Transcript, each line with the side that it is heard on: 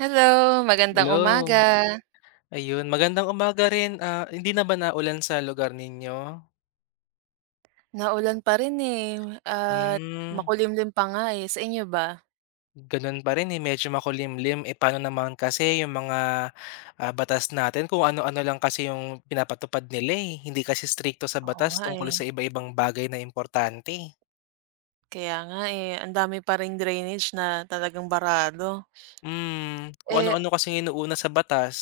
right: Hello, magandang umaga.
left: Hello, ayun magandang umaga rin, ah, hindi na ba naulan sa lugar ninyo?
right: Naulan pa rin, eh, at
left: Hmm,
right: makulimlim pa nga, eh. Sa inyo ba?
left: Ganun pa rin, eh, medyo makulimlim, eh, paano naman kasi yung mga, batas natin kung ano-ano lang kasi yung pinapatupad nila, eh, hindi kasi strikto sa
right: Oo
left: batas
right: nga,
left: tungkol
right: eh.
left: sa iba-ibang bagay na importante.
right: Kaya nga, eh. Ang dami pa ring drainage na talagang barado.
left: Kung
right: Eh
left: ano-ano kasing inuuna sa batas.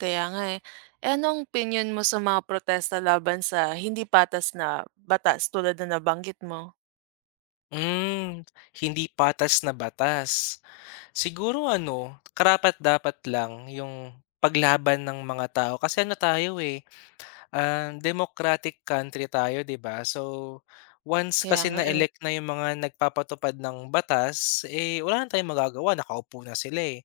right: kaya nga, eh. Eh, ano ang opinyon mo sa mga protesta laban sa hindi patas na batas tulad na nabanggit mo?
left: Hmm, Hindi patas na batas. Siguro ano, karapat-dapat lang yung paglaban ng mga tao kasi ano tayo eh, democratic country tayo, 'di ba? So, once
right: Kaya
left: kasi
right: nga, eh.
left: na-elect na yung mga nagpapatupad ng batas, eh, wala na tayong magagawa, nakaupo na sila, eh.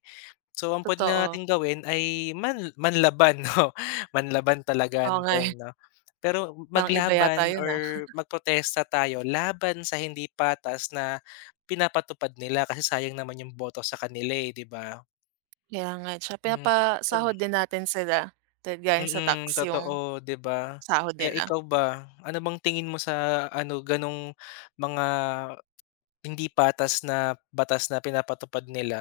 left: So, ang puwede na
right: Totoo.
left: nating gawin ay manlaban 'no, manlaban talaga
right: Oo
left: ang
right: nga, eh.
left: term, 'no. Pero
right: Parang iba
left: maglaban
right: yata yun, ah.
left: or magprotesta tayo laban sa hindi patas na pinapatupad nila kasi sayang naman yung boto sa kanila, eh, 'di ba?
right: Kaya nga, eh. Tsaka
left: Hmm, Ikaw.
right: pinapasahod din natin sila dahil
left: Mm,
right: galing sa
left: mm,
right: tax yung
left: totoo, 'di ba?
right: sahod
left: Kaya
right: nila.
left: ikaw ba, ano bang tingin mo sa ano ganong mga hindi patas na batas na pinapatupad nila?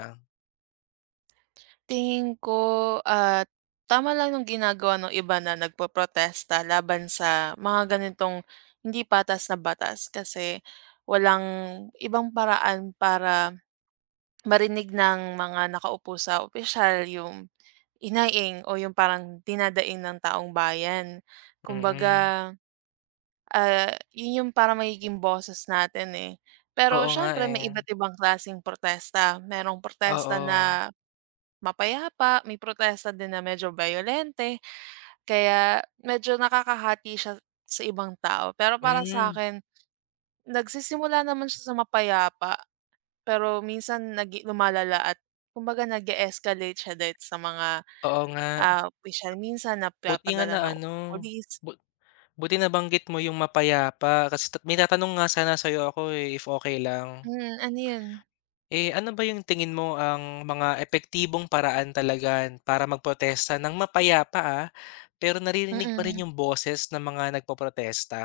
right: Tingin ko, ah, tama lang yung ginagawa ng iba na nagpoprotesta laban sa mga ganitong hindi patas na batas kasi walang ibang paraan para marinig ng mga nakaupo sa opisyal yung inaing o yung parang dinadaing ng taong bayan.
left: Mm, mm.
right: Kumbaga, yun yung parang magiging boses natin, eh. Pero
left: Oo nga,
right: siyempre
left: eh,
right: may iba't ibang klaseng protesta. Merong protesta
left: oo.
right: na mapayapa, may protesta din na medyo violente, kaya medyo nakakahati siya sa ibang tao. Pero para sa
left: Hmm.
right: akin, nagsisimula naman siya sa mapayapa, pero minsan nagi lumalala at kumbaga nag escalate siya dahil sa mga,
left: Oo nga.
right: opisyal minsan
left: Buti nga
right: napapadala
left: na
right: ng
left: ano,
right: pulis.
left: bu buti nabanggit mo yung mapayapa kasi may tatanong nga sana sa'yo ako, eh, if okey lang.
right: Mm, ano 'yun?
left: Eh, ano ba yung tingin mo ang mga epektibong paraan talaga para magprotesta ng mapayapa, pero naririnig pa
right: Mm.
left: rin yung boses ng mga nagpoprotesta?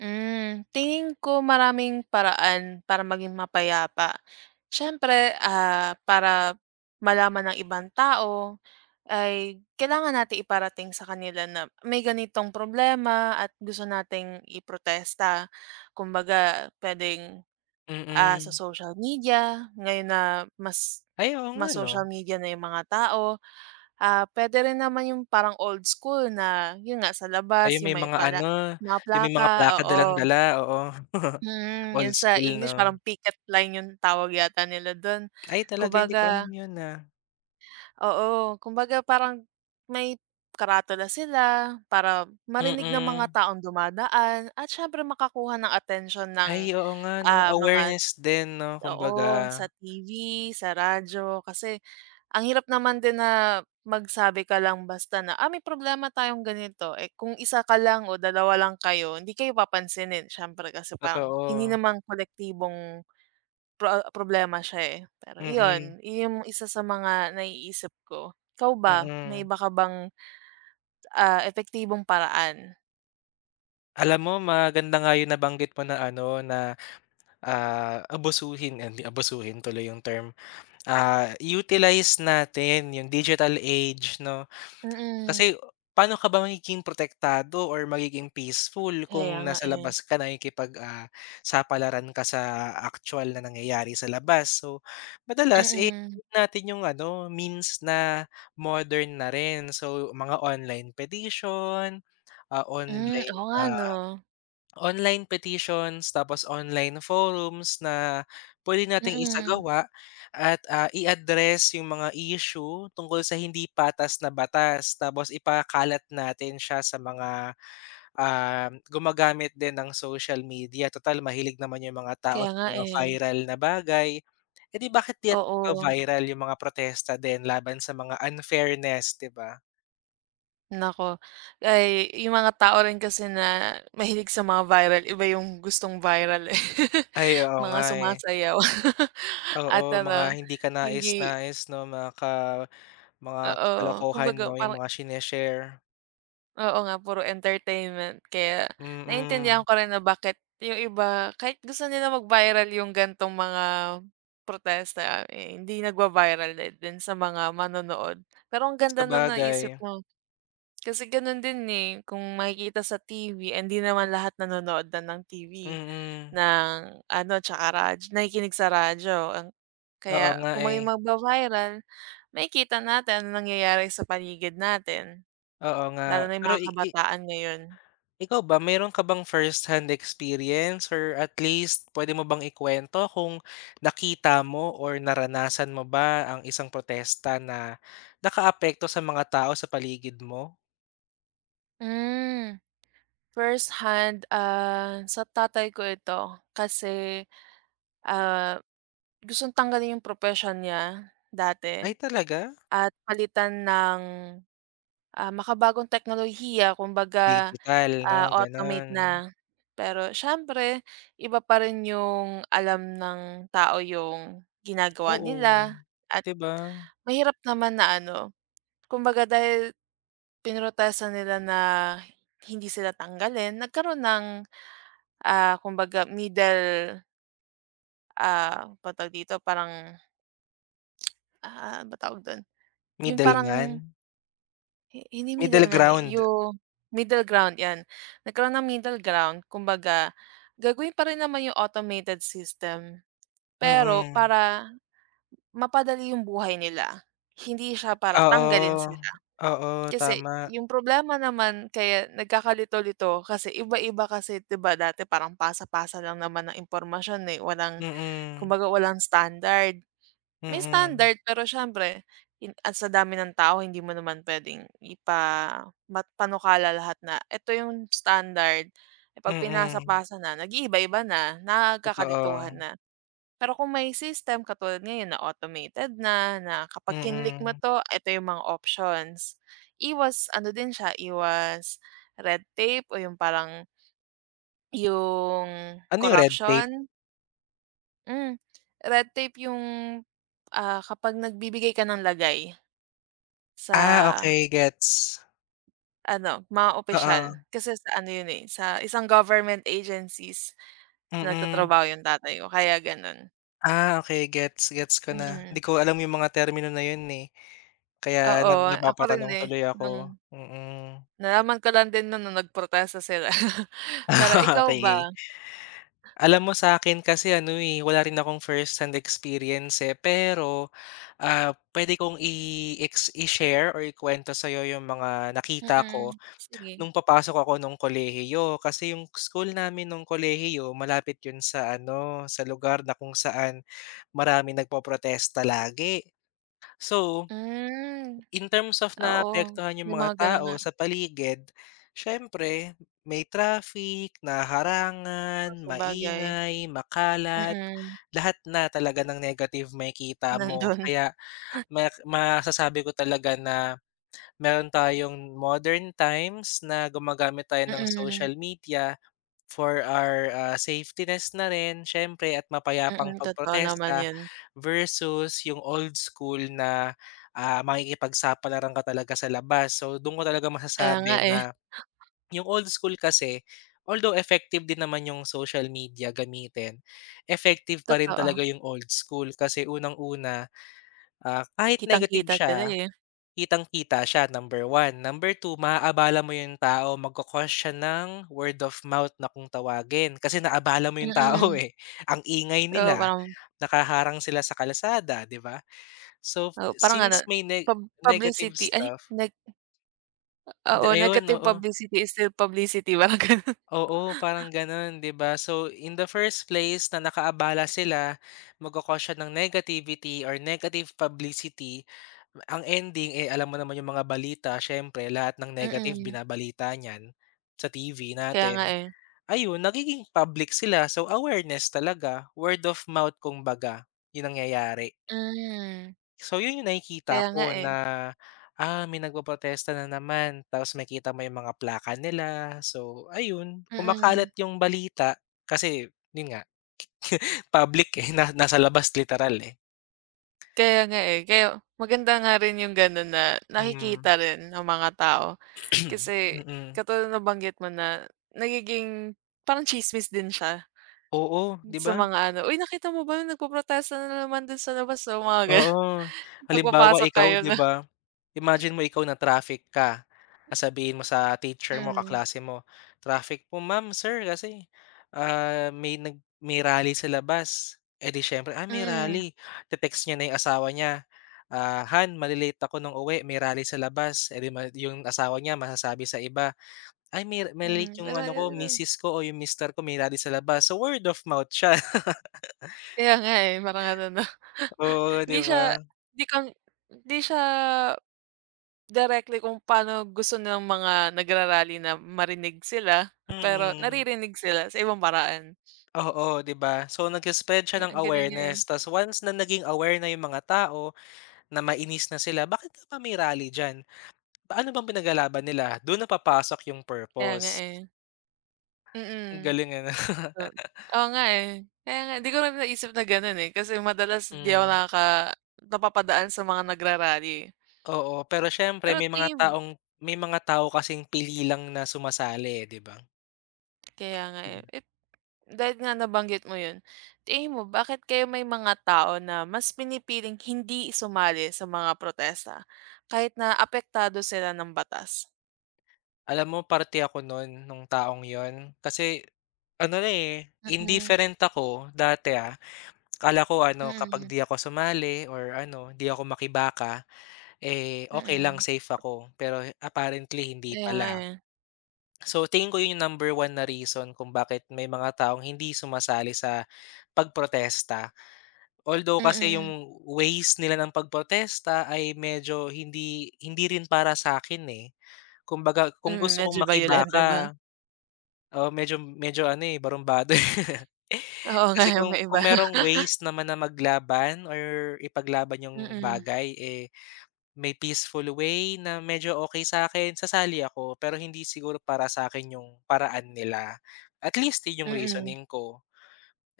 right: Hmm, tingin ko maraming paraan para maging mapayapa. Siyempre, para malaman ng ibang tao ay kailangan natin iparating sa kanila na may ganitong problema at gusto nating iprotesta. Kumbaga puwedeng, sa
left: Mm.
right: social media ngayon na mas
left: Ay, oo nga,
right: mas
left: 'no.
right: social media na yung mga tao, puwede rin naman yung parang old school na yun nga sa
left: Ay,
right: labas
left: yung
right: yung
left: may
right: may
left: mga
right: pala
left: ano,
right: mga
left: yung may
right: plaka,
left: mga plaka,
right: oo.
left: dalang-dala, oo.
right: Mm,
left: Old
right: yun sa
left: school,
right: English
left: 'no.
right: parang picket line yung tawag yata nila dun.
left: Ay, talaga hindi ko alam
right: Kumbaga
left: yun, ah.
right: oo, kumbaga parang may karatula sila para marinig ng mga
left: Mm.
right: taong dumadaan at siyempre makakuha ng attention
left: Ay,
right: ng,
left: oo nga, 'no,
right: mga
left: awareness din, 'no, kumbaga.
right: oo, sa TV, sa radyo. Kasi ang hirap naman din na magsabi ka lang basta na, "Ah, may problema tayong ganito." Eh, kung isa ka lang o dalawa lang kayo, hindi kayo papansinin siyempre kasi parang hindi
left: Totoo,
right: naman kolektibong problema siya, eh. Pero
left: mm,
right: iyon yung isa sa mga naiisip ko. Ikaw ba, may
left: mm.
right: iba ka bang, epektibong paraan?
left: Alam mo, maganda nga yung nabanggit mo na ano, na, abusuhin eh, hindi abusuhin tuloy yung term, utilize natin yung digital age, 'no.
right: Mm,
left: Kasi paano ka ba magiging protektado or magiging peaceful
right: kaya
left: kung
right: nga,
left: nasa
right: eh.
left: labas ka nakikipag, ah, sapalaran ka sa aktuwal na nangyayari sa labas. So, madalas, eh,
right: Mm-mm. Mm.
left: natin yung ano, means na modern na rin. So, mga ah,
right: Hmm,
left: online,
right: oo nga 'no?
left: ah online petitions, tapos online forums na pwede nating
right: Mm,
left: isagawa at, i-address yung mga issue tungkol sa hindi patas na batas. Tapos ipakalat natin siya sa mga, gumagamit din ng social media. Total mahilig naman yung mga tao
right: kaya
left: sa
right: nga,
left: mga
right: eh.
left: viral na bagay. Eh, di bakit di at
right: Oo,
left: viral yung mga protesta din laban sa mga unfairness, di ba?
right: naku. Ay, yung mga tao rin kasi na mahilig sa mga viral, iba yung gustong viral, eh.
left: Ay, oo
right: Mga
left: nga, eh.
right: sumasayaw
left: Oo,
right: at
left: mga
right: ano,
left: hindi
right: hindi
left: kanais-nais, 'no, mga
right: oo,
left: kalokohan,
right: kumbaga
left: 'no, yung
right: parang
left: mga shine-share,
right: oo nga, puro entertainment kaya
left: mm.
right: naintindihan ko rin na bakit yung iba kahit gusto nila mag-viral yung gantong mga protesta, eh, hindi nagva-viral na din sa mga manonood. Pero ang ganda na naisip
left: Sabagay.
right: mo, kasi gano'n din, eh, kung makikita sa TV, eh, hindi naman lahat nanonood na ng TV,
left: Mm.
right: ng ano, tsaka radyo nakikinig sa radyo ang
left: Oo
right: kaya
left: nga,
right: kung
left: eh,
right: maging magva-viral, makikita natin anong nangyayari sa paligid natin,
left: oo nga.
right: lalo na yung
left: Pero
right: mga
left: i
right: kabataan ngayon.
left: ikaw ba, meron ka bang first-hand experience or at least puwede mo bang ikuwento kung nakita mo or naranasan mo ba ang isang protesta na nakaapekto sa mga tao sa paligid mo?
right: Hmm, first hand, sa tatay ko ito kasi, ah, gustong tanggalin yung profession niya dati
left: Ay, talaga?
right: at palitan ng, makabagong teknolohiya kumbaga,
left: Digital, 'no,
right: automate
left: gano'n.
right: na. Pero siyempre iba pa rin yung alam ng tao yung ginagawa
left: Oo,
right: nila at
left: 'di ba?
right: mahirap naman na ano, kumbaga dahil pinrotesta nila na hindi sila tanggalin, nagkaroon ng ah, kumbaga middle, patag dito, parang, ano ba tawag dun? Yung parang
left: Middleman,
right: hindi
left: middle
right: middleman, eh,
left: ground,
right: yung middle ground, 'yan. Nagkaroon ng middle ground, kumbaga gagawin pa rin naman yung automated system, pero
left: mm.
right: para mapadali yung buhay nila. Hindi siya para tanggalin
left: Oo,
right: sila.
left: oo,
right: Kasi
left: tama.
right: yung problema naman kaya nagkakalito-lito kasi iba-iba kasi 'di ba dati parang pasa-pasa lang naman ng impormasyon, eh, walang
left: Mm,
right: kumbaga walang standard. May
left: mm,
right: standard pero siyempre at sa dami ng tao hindi mo naman puwedeng mat panukala lahat na ito yung standard, e 'pag
left: mm,
right: pinasa-pasa na nag-iiba-iba na,
left: totoo,
right: nagkakalituhan na. Pero kung may system katulad ngayon na automated na, na kapag kinlik mo
left: mm.
right: 'to, ito yung mga options. Iwas ano din siya, iwas red tape o yung parang yung
left: Ano yung red tape?
right: corruption. Hmm, red tape yung, kapag nagbibigay ka ng lagay.
left: Ah,
right: Sa
left: okey, gets,
right: ano, mga opisyal.
left: oo,
right: Kasi sa ano yun, eh, sa isang government agencies na
left: mm.
right: nagtatrabaho yung tatay ko kaya gano'n.
left: Ah, okey, gets, gets ko na.
right: Mm,
left: Di ko alam yung mga termino na yun, eh, kaya
right: oo,
left: na
right: ako rin,
left: napapatanong
right: eh,
left: tuloy
right: nung
left: ako, mm.
right: nalaman ko lang din nun nung nagprotesta sila. Pero ikaw
left: Okey.
right: ba?
left: Alam mo, sa'kin kasi ano, eh, wala rin akong first hand experience, eh, pero ah, pwede kong i-share or ikuwento sa'yo yung mga nakita
right: Mm,
left: ko
right: sige.
left: nung papasok ako nung kolehiyo. Kasi yung school namin nung kolehiyo, malapit yun sa ano, sa lugar na kung saan maraming nagpoprotesta lagi. So,
right: Hmm,
left: in terms of
right: oo,
left: naapektuhan yung
right: may
left: mga
right: mga gano'n
left: tao
right: nga.
left: sa paligid, siyempre may traffic, naharangan,
right: Oh, sabagay,
left: maingay, makalat,
right: mm,
left: lahat na talaga ng negative makikita mo.
right: nandun.
left: Kaya masasabi ko talaga na meron tayong modern times na gumagamit tayo ng
right: Mm,
left: social media for our, safetyness na rin siyempre, at mapayapang
right: mm, totoo naman
left: pagprotesta
right: yun.
left: versus yung old school na, makikipagsapalaran ka talaga sa labas. So, dun ko talaga
right: Kaya nga,
left: masasabi
right: eh,
left: na yung old school kasi although effective din naman yung social media gamitin, effective pa rin
right: totoo.
left: talaga yung old school kasi unang-una, kahit negative
right: Kitang-kita sila,
left: siya,
right: eh,
left: kitang-kita siya, number one. Number two, maaabala mo yung tao, magko siya ng word of mouth na kung tawagin. Kasi naabala mo yung tao,
right: mm.
left: eh, ang ingay
right: Oo,
left: nila,
right: parang
left: nakaharang sila sa kalsada, 'di ba? So,
right: oo, parang ano,
left: since may negative
right: publicity ay
left: stuff,
right: nag oo,
left: ayun,
right: negative
left: oo.
right: publicity is still publicity, parang gano'n.
left: Oo, parang gano'n, 'di ba? So, in the first place na nakaabala sila, magko siya ng negativity or negative publicity. Ang ending, eh, alam mo naman yung mga balita siyempre, lahat ng negative
right: Mm,
left: binabalita niyan sa TV
right: kaya nga,
left: natin.
right: eh.
left: Ayun, nagiging public sila. So, awareness talaga, word of mouth kumbaga, yun ang nangyayari.
right: Hmm,
left: So yun yung nakikita
right: kaya nga,
left: ko
right: eh.
left: na, may nagpoprotesta na naman tapos makita mo yung mga plaka nila. So ayun,
right: Mm,
left: kumakalat yung balita kasi yun nga, public, eh, na nasa labas literal, eh.
right: kaya nga, eh. Kaya maganda nga rin yung gano'n na
left: Hmm, mm.
right: nakikita rin ng mga tao kasi
left: Mm-mm.
right: katulad ng nabanggit mo na nagiging parang tsismis din siya
left: Oo, 'di
right: sa
left: ba?
right: mga ano, "Uy, nakita mo ba nagpoprotesta na naman do'n sa labas, oh," mga gano'n.
left: Oo.
right: Pag
left: Halimbawa ikaw
right: kayo
left: 'di
right: na
left: ba, imagine mo ikaw na-traffic ka, sasabihin mo sa teacher mo,
right: mm,
left: kaklase mo, "Traffic po, ma'am, sir, kasi, may rally sa labas." Eh, di siyempre, "Ah, may
right: mm,
left: rally." Te-text niya na yung asawa niya, ah, "Han, male-late ako ng uwi, may rally sa labas." Eh, di yung asawa niya masasabi sa iba, "Ay, may
right: mm.
left: male-late yung
right: Wala
left: ano ko,
right: yun.
left: misis ko o yung mister ko, may rally sa labas." So, word of mouth siya.
right: Kaya nga, eh, parang ano 'no,
left: Oo,
right: hindi
left: 'di ba?
right: siya hindi kang hindi siya directly kung paano gusto ng mga nagra na marinig sila, pero
left: Mm.
right: naririnig sila sa ibang paraan.
left: Oo, 'di ba? So nag-spread siya
right: Eh,
left: ng
right: ang galing nga, eh.
left: awareness, tas once na naging aware na yung mga tao, na mainis na sila, bakit ka pa may rally diyan? Ano bang pinaglalaban nila? Dun na papasok yung
right: Kaya nga,
left: purpose.
right: eh.
left: Ang
right: Mm.
left: galing ano?
right: O oo nga, eh. Kaya nga hindi ko rin naisip na gano'n, eh, kasi madalas hindi ako
left: Hmm,
right: nakaka napapadaan sa mga nagra
left: oo. Pero siyempre
right: Pero tingin
left: may mga tao kasing pili lang na sumasali, eh, 'di ba?
right: kaya nga,
left: Mm.
right: eh. Dahil nga nabanggit mo yun, tingin mo bakit kaya may mga tao na mas pinipiling hindi sumali sa mga protesta kahit na apektado sila ng batas?
left: Alam mo, parte ako nun, nung taong yon. Kasi ano na, eh,
right: Mm,
left: indifferent ako dati, ah. Akala ko ano kapag
right: mm,
left: 'di ako sumali or ano, 'di ako makibaka. Eh, okay lang
right: mm.
left: safe ako, pero apparently hindi
right: Kaya nga
left: pala.
right: eh.
left: So tingin ko yun yung number one na reason kung bakit may mga taong hindi sumasali sa pagprotesta. Although kasi yung
right: Mm,
left: ways nila ng pagprotesta ay medyo hindi hindi rin para sa'kin, eh. Kumbaga kung
right: mm,
left: gusto
right: medyo
left: kong
right: bayolente
left: makibaka,
right: ba?
left: oo, medyo medyo ano, eh, barumbado.
right: Oo nga,
left: Kasi kung
right: may iba.
left: kung merong ways naman na maglaban or ipaglaban yung
right: Mm,
left: bagay, eh, may peaceful way na medyo okey sa'kin, sasali ako pero hindi siguro para sa akin yung paraan nila. At least yun yung
right: mm.
left: reasoning ko.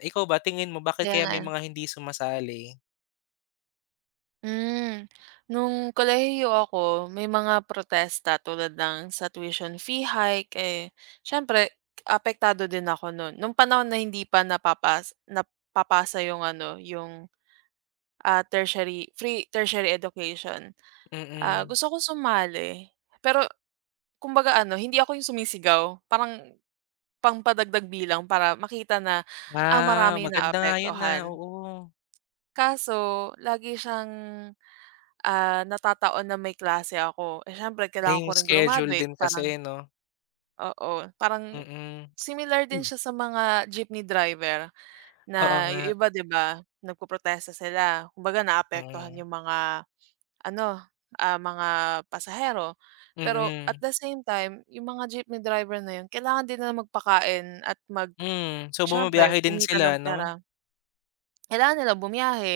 left: Ikaw ba, tingin mo bakit
right: Kaya
left: kaya
right: nga
left: may
right: eh.
left: mga hindi sumasali?
right: Hmm, nung kolehiyo ako may mga protesta tulad ng sa tuition fee hike, eh, siyempre apektado din ako noon. Nung panahon na hindi pa napapasa yung ano, yung, tertiary free tertiary education. Ah,
left: Mm.
right: gusto ko sumali, pero kumbaga ano, hindi ako yung sumisigaw, parang pangpadagdag bilang para makita na,
left: Ah,
right: marami na
left: maganda nga yun, ah,
right: naapektuhan.
left: oo.
right: Kaso lagi siyang natataon na may klase ako. Eh, siyempre
left: Eh,
right: kailangan ko
left: yung
right: rin
left: schedule
right: grumaduate
left: din kasi,
right: parang
left: 'no?
right: oo, parang
left: Mm-mm.
right: similar din
left: Mm. Hmm.
right: siya sa mga jeepney driver
left: Oo
right: na
left: nga,
right: yung iba 'di ba, nagpoprotesta sila. Kumbaga naapektuhan
left: mm.
right: yung mga ano, mga pasahero. Pero
left: Mm-mm.
right: at
left: Mm.
right: the same time, yung mga jeepney driver na yun kailangan din nila magpakain at mag
left: Hmm, so
right: siyempre
left: bumibiyahe din
right: kumita ng
left: sila, 'no?
right: pera. Kailangan nila bumiyahe,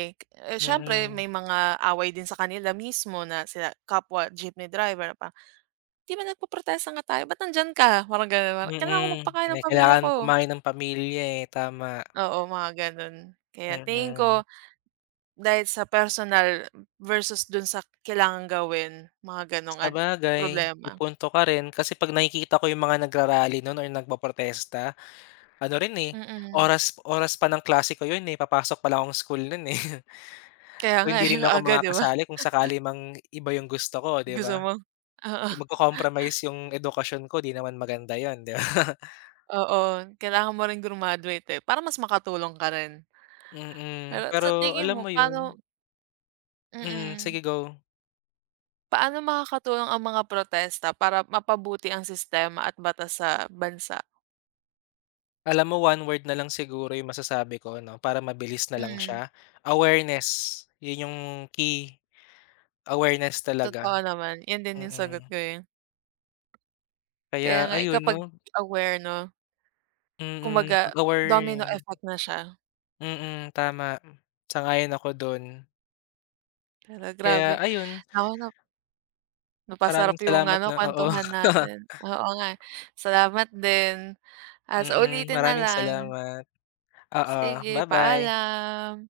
right: eh, siyempre may
left: Mm,
right: mga away din sa kanila mismo na sila kapwa jeepney driver na 'Di ba nagpoprotesta nga tayo, ba't nandiyan ka? Parang gano'n, parang kailangan ko
left: mm.
right: magpakain
left: Eh,
right: ng pamilya
left: kailangan
right: ko.
left: kumain ng pamilya, eh, tama.
right: Oo, mga gano'n. Kaya tingin ko
left: Mm.
right: dahil sa personal versus dun sa kailangang gawin, mga gano'ng
left: Sabagay, may
right: problema.
left: punto ka rin kasi 'pag nakikita ko yung mga nagra-rally nun or nagpoprotesta, ano rin, eh,
right: Mm.
left: oras oras pa ng klase ko yun, eh, papasok pa lang akong school nun, eh.
right: Kaya
left: So,
right: nga, eh,
left: hindi rin ako
right: aga 'di ba?
left: makakasali kung sakali mang iba yung gusto ko, 'di
right: Gusto
left: ba?
right: mo? Oo,
left: Eh, magko-compromise yung edukasyon ko, 'di naman maganda yun, 'di ba?
right: oo, kailangan mo rin grumaduate, eh, para mas makatulong ka rin.
left: Mm,
right: Pero sa
left: pero
right: tingin
left: alam
right: mo
left: mo
right: paano
left: yun. Mm,
right: mm,
left: sige, go.
right: paano makakatulong ang mga protesta para mapabuti ang sistema at batas sa bansa?
left: Alam mo, one word na lang siguro yung masasabi ko, 'no, para mabilis na lang siya,
right: Hmm.
left: awareness. Yun yung key, awareness talaga,
right: Totoo naman, 'yun din yung
left: mm.
right: sagot ko, eh.
left: Kaya
right: Kaya nga, eh,
left: ayun, 'no,
right: kapag aware 'no,
left: mm,
right: kumbaga domino
left: pag-aware,
right: effect na siya.
left: mm, tama, sang-ayon ako dun.
right: Pero grabe,
left: Kaya ayun,
right: naku na napasarap
left: maraming
right: yung
left: salamat,
right: ano,
left: 'no, oo.
right: kuwentuhan natin. Oo nga, salamat din. Ah, sa
left: Mm,
right: ulitin na
left: maraming
right: lang.
left: salamat. Oo,
right: Sige,
left: ba-bye.
right: paalam.